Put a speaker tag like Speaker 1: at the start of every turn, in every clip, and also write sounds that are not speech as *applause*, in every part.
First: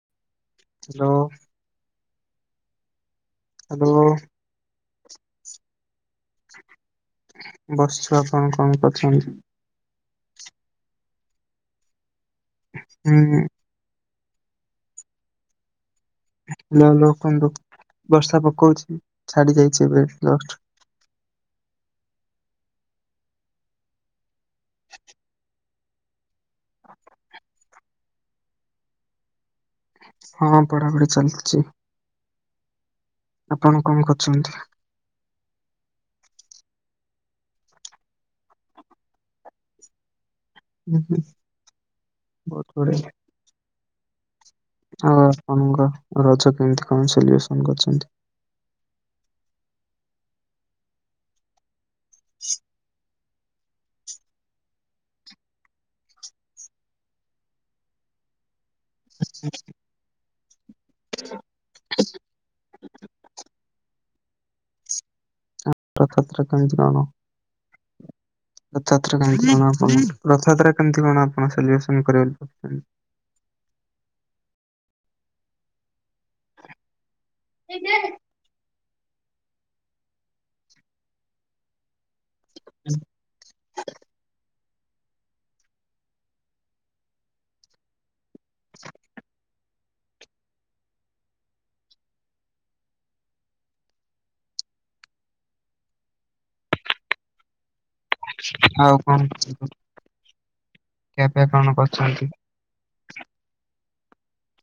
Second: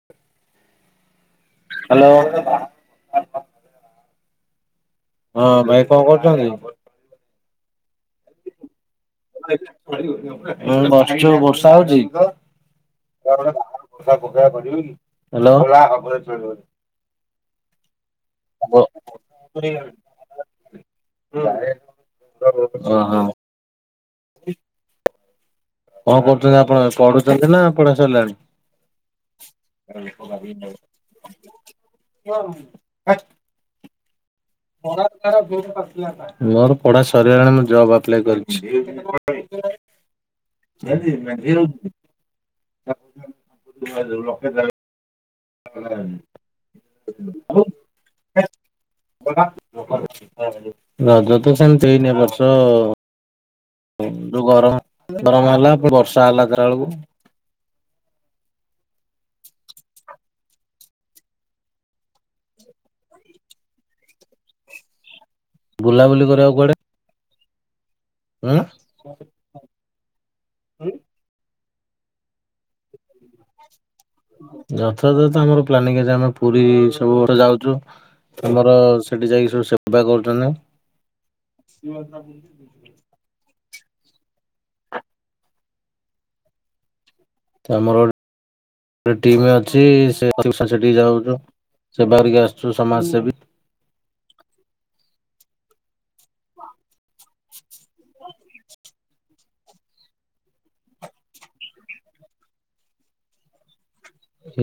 Speaker 1: *inaudible*
Speaker 2: Hello.
Speaker 1: Hello.
Speaker 2: Hello.
Speaker 1: ହଁ ଭାଇ କଣ କରୁଛନ୍ତି।
Speaker 2: ବସିଚି ଆପଣ କଣ କରଛନ୍ତି।
Speaker 1: ଉ ବସିଚୁ ଆଉ ବର୍ଷା ହଉଚି।
Speaker 2: ହୁଁ
Speaker 1: ହ୍ୟାଲୋ।
Speaker 2: ହ୍ୟାଲୋ ହ୍ୟାଲୋ କୁହନ୍ତୁ ବର୍ଷା ପକଉଛି ଛାଡି ଯାଇଛି ଏବେ ଜଷ୍ଟ।
Speaker 1: ଓହୋ। *unintelligible*
Speaker 2: *inaudible*
Speaker 1: କଣ କରୁଛନ୍ତି ଆପଣ ପଢୁଛନ୍ତି ନା ପଢା ସରିଲାଣି।
Speaker 2: ହଁ ପଢାପଢି ଚାଲିଛି।
Speaker 1: *unintelligible*
Speaker 2: ଆପଣ କଣ କରୁଛନ୍ତି।
Speaker 1: *unintelligible* ମୋର ପଢା ସରଗଲାଣି ମୁଁ ଜବ୍ ଆପ୍ଲାଏ କରିଚି।
Speaker 2: *inaudible*
Speaker 1: ନିହାତି *unintelligible*
Speaker 2: ବହୁତ ବଢିଆ
Speaker 1: ଲକ୍ଷେ ଦେଢ଼
Speaker 2: ଆଉ ଆପଣଙ୍କ ରଜ କେମତି କଣ ସେଲିବ୍ରେସନ୍ କରିଛନ୍ତି।
Speaker 1: ରଜ ତ ସେମିତି ହେଇନି ଏଇ ବର୍ଷ ହ ଯୋଉ ଗରମ ଗରମ ହେଲା ବର୍ଷା ହେଲା ଏଗାରବେଳକୁ
Speaker 2: *inaudible* ଆଉ
Speaker 1: ବୁଲାବୁଲି
Speaker 2: ରଥଯାତ୍ରା କେମିତି କଣ
Speaker 1: ଉଁ।
Speaker 2: ରଥଯାତ୍ରା କେମିତି କଣ ଆପଣଙ୍କ ରଥଯାତ୍ରା କେମିତି କଣ ଆପଣ ସେଲେବ୍ରେସନ୍ କରିବେ।
Speaker 1: ରଥଯାତ୍ରା ତ ଆମର ପ୍ଲାନିଂ ହେବ ଆମେ ପୁରୀ ସବୁ ବର୍ଷ ଯାଉଛୁ। ଆମର ସେଠି ଯାଇକି ସବୁ ସେବା କରୁଛନ୍ତି।
Speaker 2: *unintelligible*
Speaker 1: ତ ଆମର ଗୋଟେ ଟିମ୍ ଅଛି ସେ ସେଠିକି ଯାଉଛୁ ସେବା କରିକି ଆସୁଛୁ ସମାଜ ସେବୀ।
Speaker 2: ଆଉ କଣ କରୁଚ ଖିଆ ପିଆ କଣ କରୁଛନ୍ତି।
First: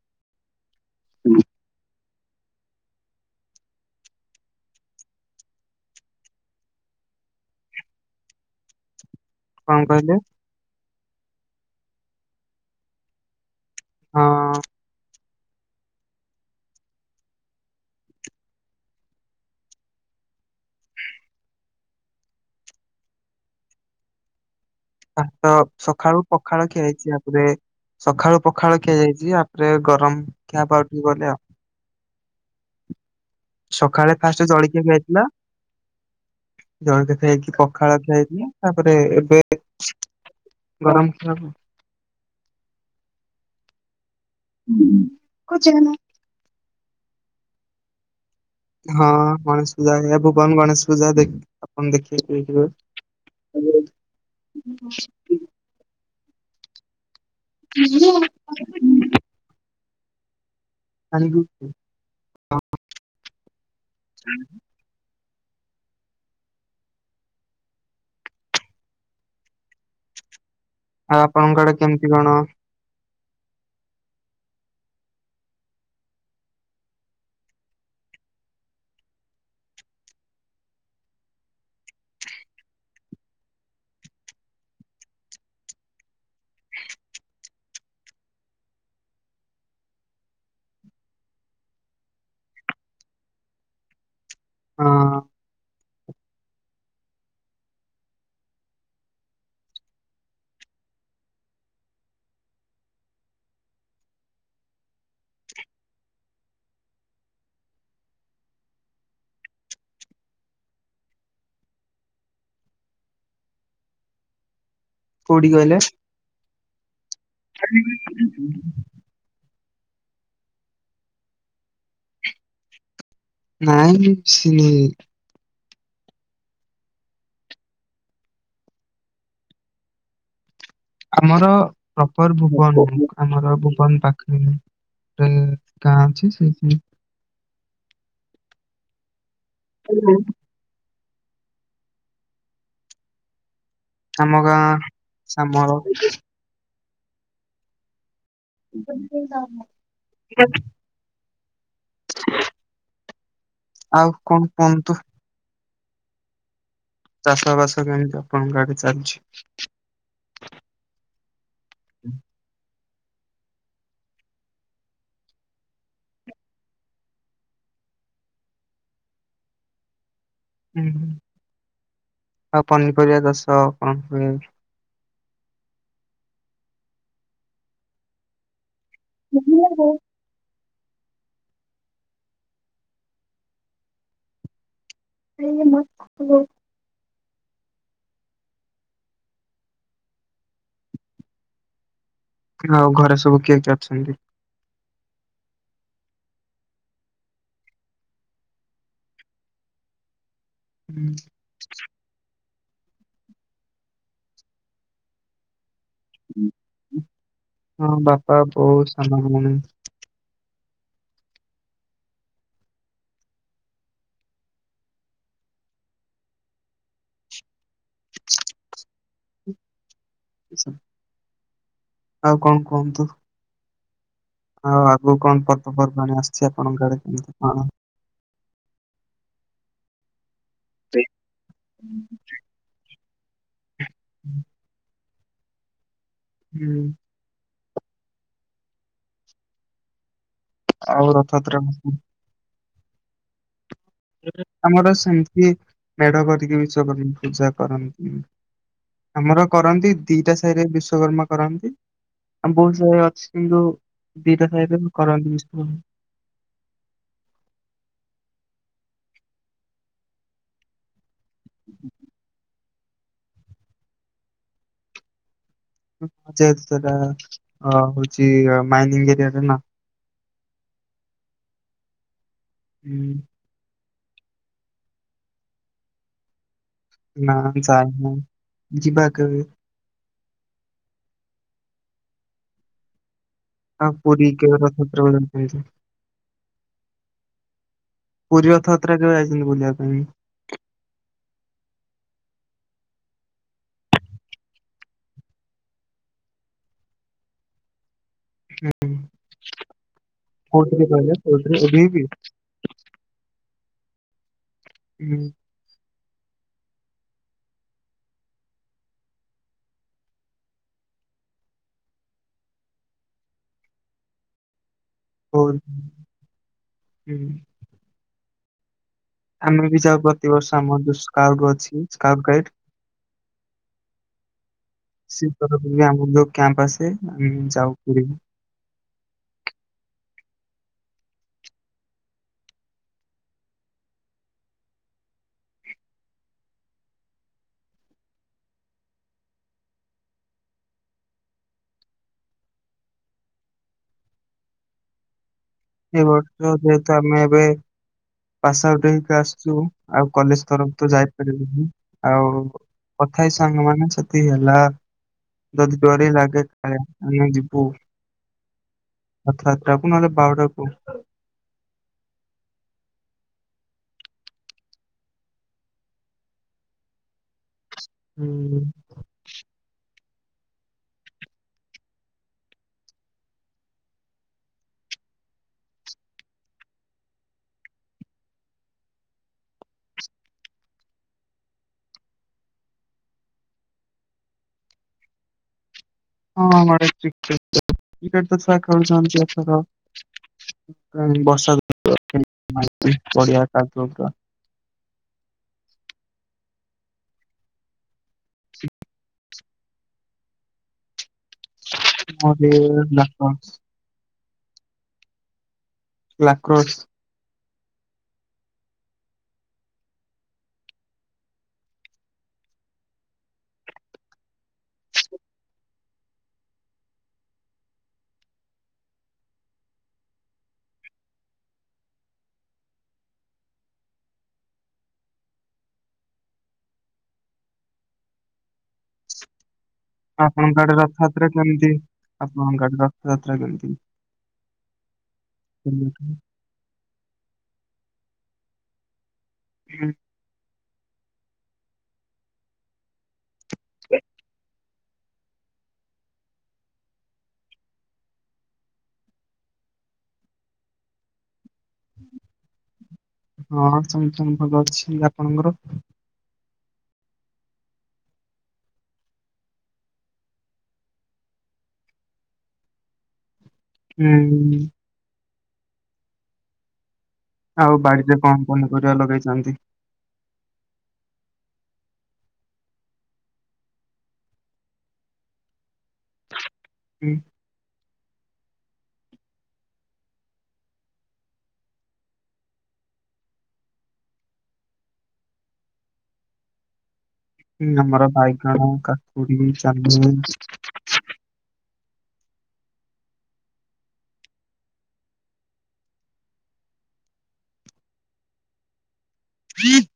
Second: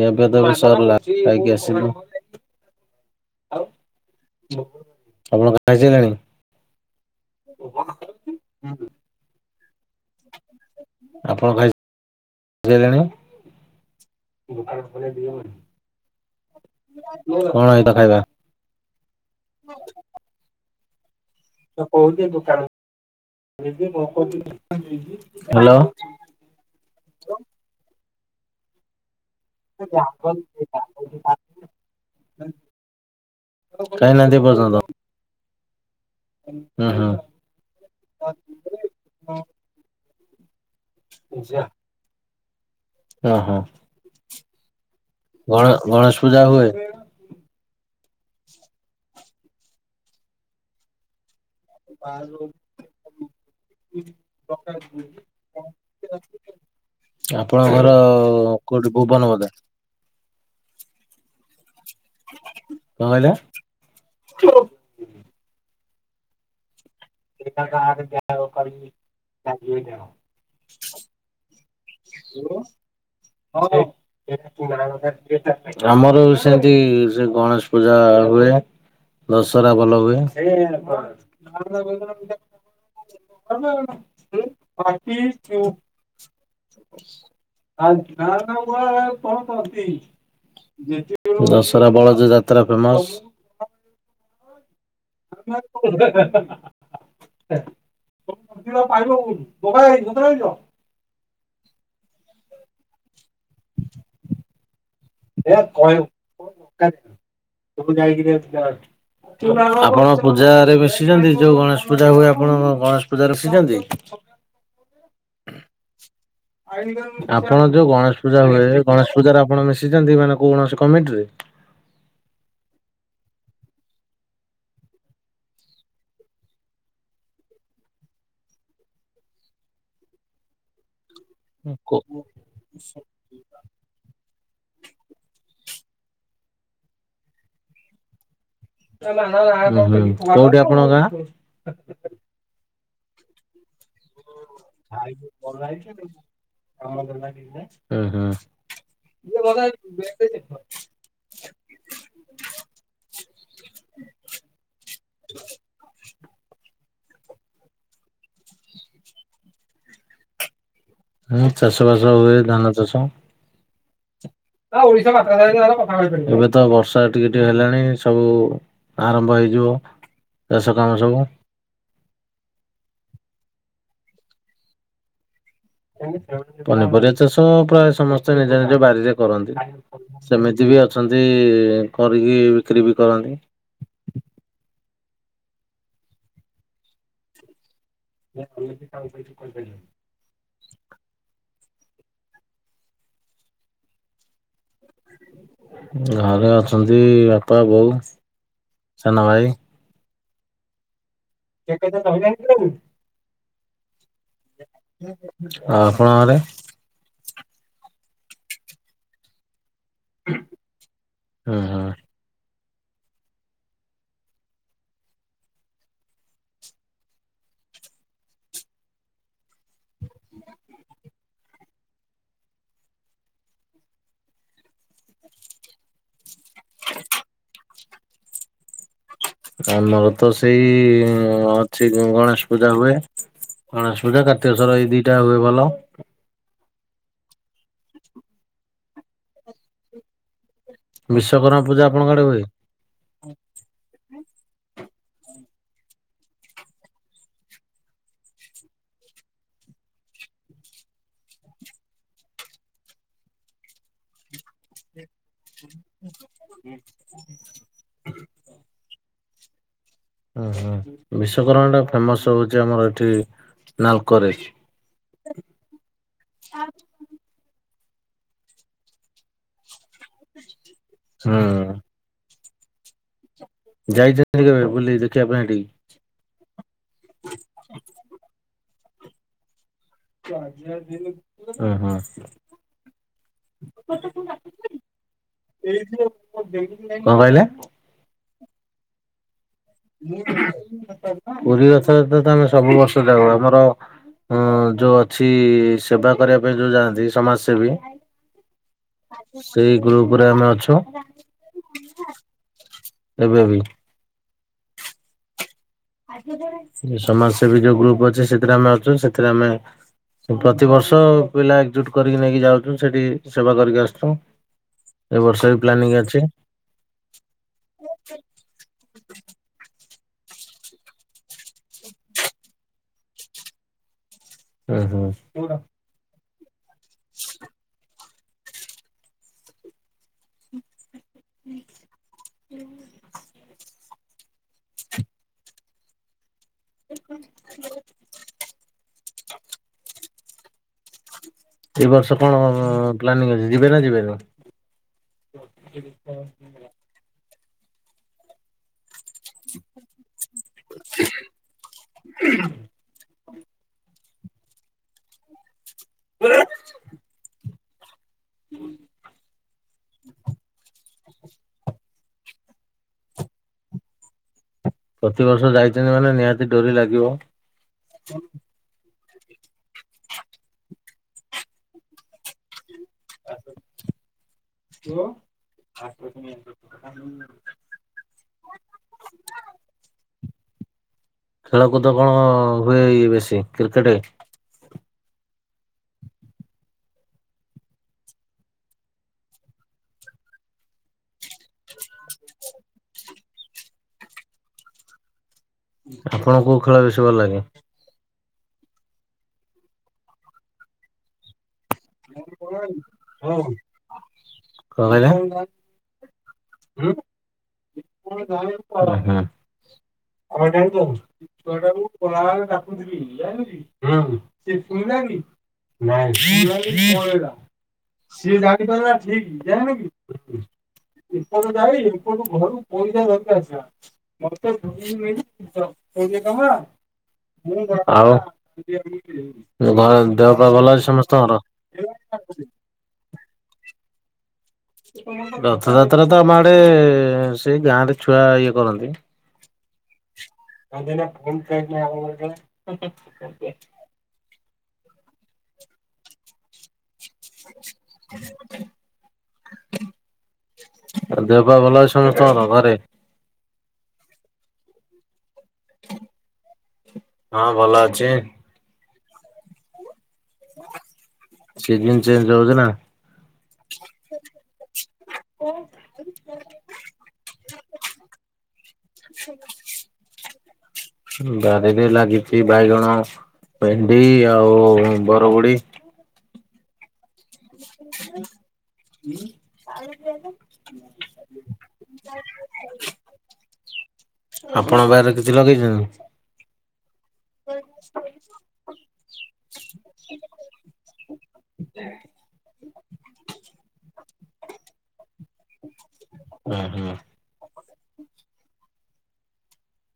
Speaker 1: ଏବେ ତବେ ସରିଲା ଖାଇକି ଆସିଲୁ। ଆପଣ ଖାଇ ସାଲେଣି। *unintelligible*
Speaker 2: କଂ କହିଲେ?
Speaker 1: ଆପଣ ଖାଇ ସାଲେଣି?
Speaker 2: ହଁ
Speaker 1: କଣ ଏ ତ ଖାଇବା? ମୁ କହୁଛିି ଦୋକାନି ମୁଁ କହୁଥିଲି।
Speaker 2: ତା ତ ସଖଳୁ ପଖାଳ ଖିଆଯାଇଛି ତାପରେ ସକାଳୁ ପଖାଳ ଖିଆଯାଇଛି। ରେ ଗରମ ଖିଆ ହବ ଆଉଟିି କେ ଗଲେ ଆଉ। ସକାଳେ
Speaker 1: ଖାଇନାହାନ୍ତି
Speaker 2: ଫାଷ୍ଟ
Speaker 1: ଏପର୍ଯ୍ୟନ୍ତ
Speaker 2: ଜଳଖିଆ ଖିଆ ହେଇଥିଲା।
Speaker 1: ହୁଁ ହୁଁ।
Speaker 2: ଜଳଖିଆ ଖାଇକି ପଖାଳ ଖାଇକି ତାପରେ ଏବେ - - ଗରମ *unintelligible*
Speaker 1: ହଁ ହଁ।
Speaker 2: ହୁଁଁ।
Speaker 1: ଗଣ ଗଣେଶ ପୂଜା ହୁଏ?
Speaker 2: ହଁ ଗଣେଶ ପୂଜା ଭୁବନ ଗଣେଶ ପୂଜା ଦେ ଆପଣ ଦେଖଥିବ?
Speaker 1: ଆପଣ ଘର କୋଉଠି ଭୁବନ ବଦେ? *unintelligible*
Speaker 2: *unintelligible*
Speaker 1: କଂ କହିଲେ?
Speaker 2: ହୁଁ।
Speaker 1: *unintelligible*
Speaker 2: ଆଉ ଆପଣଙ୍କ ଆଡେ କେମିତି କଣ?
Speaker 1: *unintelligible* ଆମର ସେମତି ସେ ଗଣେଶ ପୂଜା ହୁଏ। ଦଶହରା ଭଲ ହୁଏ। *unintelligible* *unintelligible* କଂ କରୁଚି। ଦଶହରା ବଳଦ ଯାତ୍ରା ଫେମସ।
Speaker 2: ହଁ
Speaker 1: ହେଁ ହା ହା ହା। *unintelligible* *unintelligible* ଆପଣ ପୂଜାରେରେ ବଶିଛନ୍ତି ଯୋଉ ଗଣେଶ ପୂଜା ହୁଏ ଆପଣ ଗଣେଶ ପୂଜା ଶିଛନ୍ତି।
Speaker 2: କୋଡି କହଲେ?
Speaker 1: ଆପଣ ଯୋଉ ଗଣେଶ ପୂଜା ହୁଏ। ଗଣେଶ ପୂଜାରେ ଆପଣ ମିଶିଛନ୍ତି ମାନେ କ କଣସି କମିଟିରେ?
Speaker 2: ନାଇଁ କିଛି ଆମର ପ୍ରପର ଭବନ। ଆମର ଭୁବନ ପାଖରେ ଗାଁ ଅଛି ସେଠି
Speaker 1: କୋଉଠି ଆପଣଙ୍କ ଗାଁ?
Speaker 2: ଆମ ଗାଁ ସାମଳ।
Speaker 1: *unintelligible*
Speaker 2: ଆଉ କଂ କୁହନ୍ତୁ? ଚାଷ ବାସ କେମିତି ଆପଣଙ୍କ ଆଡେ ଚାଲିଛି?
Speaker 1: ହୁଁ ଚାଷ ବାସ ହୁଏ। ଧାନ ଚାଷ। ଏବେ ତ ବର୍ଷା ଟିକେ ଟିକେ ହେଲାଣି ସବୁ ଆରମ୍ଭ ହେଇଯିବ। ଚାଷ କାମ
Speaker 2: ହୁଁ
Speaker 1: ସବୁ।
Speaker 2: ଆଉ ପନିପରିବା ଦଶ କଣ
Speaker 1: ପନିପରିବା ଚାଷ ପ୍ରାୟ ସମସ୍ତେ ନିଜ ନିଜ ବାରିରେ କରନ୍ତି। ସେମିତି ବି ଅଛନ୍ତି କରିକି ବିକ୍ରି ବି କରନ୍ତି।
Speaker 2: *unintelligible*
Speaker 1: ନା ଆ କାମ କରଛିୁ କ। *unintelligible*
Speaker 2: ଆଉ ଘରେ ସବୁ କିଏ କିଏ ଅଛନ୍ତି?
Speaker 1: ଘରେ ଅଛନ୍ତି ବାପା, ବୋଉ, ସାନ ଭାଇ।
Speaker 2: ହୁଁ।
Speaker 1: ସେ କ ନ?? *unintelligible* *unintelligible* ହଁ ଆପଣଙ୍କ ଘରେ।
Speaker 2: ହଁ ବାପା, ବୋଉ, ସାନ ଭଉଣୀ।
Speaker 1: ହଁ ହଁ।
Speaker 2: ଆଛା। *unintelligible* ଆଉ କଣ କୁହନ୍ତୁ? ଆଉ ଆଗକୁ କଣ ପର୍ବପର୍ବାଣି ଆସିଛି ଆପଣଙ୍କ ଆଡେ କେମିତି କଣ
Speaker 1: ଆମର ତ ସେଇ ଅଛି ଗଣେଶ ପୂଜା ହୁଏ ଗଣେଶ ପୂଜା କାର୍ତ୍ତିକ ସ୍ୱର ଏଇ ଦିଇଟା ହୁଏ ଭଲ।
Speaker 2: ହୁଁ। ଆଉ ରଥଯାତ୍ରା
Speaker 1: ବିଶ୍ଵକର୍ମା ପୂଜା ଆପଣଙ୍କଆଡେ ହୁଏ?
Speaker 2: ଆମର ସେମିତି ମେଢ କରିକି ବିଶ୍ୱକର୍ମା ପୂଜା କରନ୍ତି। ଆମର କରନ୍ତି ଦିଟା ସାହିରେ ବିଶ୍ଵକର୍ମା କରନ୍ତି। ଆମ ବହୁତ ସାହି ରେ ଅଛି ଗୋ ଦି ଟା ସାାଇରେ କରନ୍ତି ବିଶ୍ୱକର୍ମା।
Speaker 1: ଓ ହୁଁ ବିଶ୍ଵକର୍ମା ଟା ଫେମସ ହଉଛି ଆମର ଏଠି ନାଲକୋ ରେ।
Speaker 2: ଜେହେ ତୁ ସେଟା ହଉଛି ମାଇନିଂ ଏରିଆରେ ନା।
Speaker 1: ହୁଁ।
Speaker 2: ହୁଁ।
Speaker 1: ଯାଇଛନ୍ତି କେବେ ବୁଲି ଦେଖିବା ପାଇଁ ସେଠି କି?
Speaker 2: ନା ସାର ମୁଁ ଯିିବା କେବେ।
Speaker 1: *unintelligible* ହୁଁ ହୁଁ।
Speaker 2: ଆଉ ପୁରୀ କେବେ ରଥଯାତ୍ରା ବେଳେ ଯାଇଛନ୍ତି
Speaker 1: *inaudible* କଣ କହଲେ?
Speaker 2: ପୁରୀ ରଥଯାତ୍ରା କେବେ ଯାଇଛନ୍ତି ବୁଲିବାକୁ?
Speaker 1: *inaudible* ପୁରୀ ରଥଯାତ୍ରା ତ ଆମେ ସବୁ ବର୍ଷ ଯାଉ ଆମର ହଁ ଯୋଉ ଅଛି ସେବା କରିବା ପାଇଁ ଯୋଉ ଯାଆନ୍ତି ସମାଜ ସେବୀ
Speaker 2: ହୁଁ,
Speaker 1: ସେଇ ଗ୍ରୁପ ରେ ଆମେ ଅଛୁ।
Speaker 2: କୋଉଥିରେ କହିଲେ କୋଉଥିରେ ଓଭିପି
Speaker 1: ଏବେ ବି।
Speaker 2: ହୁଁ।
Speaker 1: ସମାଜ ସେବୀ ଯୋଉ ଗ୍ରୁପ ଅଛି ସେଥିରେ ଆମେ ଅଛୁ ସେଥିରେ ଆମେ ପ୍ରତିିବର୍ଷ ପିଲା ଏକଜୁଟ କରିକି ନେଇକି ଯାଉଛୁ ସେଠି ସେବା କରିକି ଆସୁଛୁ। ଏ ବର୍ଷ ବି ପ୍ଲାନିଂ ଅଛି।
Speaker 2: ହୁଁ। ଆମେ ବି ଯାଉ ପ୍ରତିବର୍ଷ ଆମର ଯୋଉ ସ୍କାଉଟ ଅଛି ସ୍କାଉଟ ଗାଇଡ।
Speaker 1: ହୁଁ ହୁଁ
Speaker 2: ସିପା ପାଖରୁ ବି ଆମ *unintelligible* କ୍ୟାମ୍ପ୍ ଆସେ ଆମେ ଯାଉ ପୁରୀକୁ।
Speaker 1: *unintelligible* *inaudible* *inaudible* ଏଇ ବର୍ଷ କଣ ପ୍ଲାନିଂ ଅଛି ଯିବେ ନା ଯିବେନି?
Speaker 2: ଏ ବର୍ଷ ଯେ ତୋମେ ଏବେ ପାସ୍ ଆଉଟ୍ ହେଇକି ଆସିଚୁ, ଆଉ କଲେଜ୍ ତରଫ ତ ଯାଇପାରିବୁନି। ଆଉ *unintelligible* ଥାଇ ସାଙ୍ଗ ମାନ ଯଦି ହେଲା ଯଦି ଡରି ଲାଗେ ଥାଏ ଆମେ ଭାଇ ଯିବୁ। ରଥଯାତ୍ରା କୁ ନହଲେ ବାହୁଡା କୁୁ।
Speaker 1: ପ୍ରତିବର୍ଷ ଯାଇଛନ୍ତି ମାନେ ନିହାତି ଡରି ଲାଗିବ।
Speaker 2: ହୁଁ।
Speaker 1: *unintelligible* ଖେଳକୁଦ କଣ ହୁଏ ଏଇ ବେଶୀ କ୍ରିକେଟେ?
Speaker 2: ହଁ ଆମ ଆଡେ କ୍ରିକେଟ୍, କିକେଟ୍ ତ ଛୁଆ ଖେଳୁଛନ୍ତି ଏଥର। *unintelligible* ବର୍ଷା *inaudible* ପଡିଆ କାଦୁଅ ପୁରା।
Speaker 1: ଆପଣ କୋଉ ଖେଳ ବେଶୀ ଭଲ ଲାଗେ?
Speaker 2: ମୋତେ *unintelligible*
Speaker 1: କଣ କହିଲ?
Speaker 2: ଲାକ୍ର।
Speaker 1: ଓ ହଁ। ଛୁଆ ଟା କୁ ମୁଁ ଗଲାବେଳେ ଡାକୁଥିବି ଏମତି ସେ ଶୁଣିଲାନି। ନାଇଁ। ସିଏ ଜାଣିପାରିଲା ଠିକି ଜାଣିଲୁ କି? ଏପର୍ଯ୍ଯନ୍ତ ଜାଣିଲୁ। ଆପଣଙ୍କ ଘରୁ ପଇସା ଦରକାର ଥିଲା, ମୋତେ *unintelligible* ଆଉ *unintelligible*
Speaker 2: ଆପଣଙ୍କ
Speaker 1: ଭଲ
Speaker 2: ଆଡେ
Speaker 1: ଅଛି
Speaker 2: ରଥଯାତ୍ରା
Speaker 1: ସମସ୍ତଙ୍କର?
Speaker 2: କେମତି, ଆପଣଙ୍କ ଆଡେ ରଥଯାତ୍ରା କେମିତି *unintelligible*
Speaker 1: ରଥଯାତ୍ରା ତ ଆମ ଆଡେ ସେ ଗାଁରେ ଛୁଆ ଇଏ କରନ୍ତି।
Speaker 2: ହୁଁ।
Speaker 1: *unintelligible* ନା ଫୋନ୍ ପେ ନା କଣ ଗୋଟେ *unintelligible*
Speaker 2: ଏ
Speaker 1: ଆଉ ଦେହପା ଭଲ ଅଛି ସମସ୍ତଙ୍କର ଘରେ?
Speaker 2: ହଁ ସମସ୍ତଙ୍କ ଭଲ ଅଛି, ଆପଣଙ୍କର?
Speaker 1: ହଁ ଭଲ ଅଛି। ସିଜନ୍ ଚେଞ୍ଜ ହଉଛି ନା।
Speaker 2: ହୁଁ।
Speaker 1: ଓ *inaudible*
Speaker 2: ଆଉ ବାଡିରେ କଣ ପନିପରିବା ଲଗେଇଛନ୍ତି?
Speaker 1: ହୁଁ, ବାରିରେ ଲାଗିଛି ବାଇଗଣ, ଭେଣ୍ଡି ଆଉ ବରବୁଡି।
Speaker 2: ହୁଁ।
Speaker 1: *inaudible* ଆପଣ ବାରିରେ କିଛି ଲଗେଇଛନ୍ତି ନା?
Speaker 2: ହୁଁ, ଆମର ବାଇଗଣ, କାକୁଡି *unintelligible*
Speaker 1: ଓ ହଁ।
Speaker 2: *inaudible*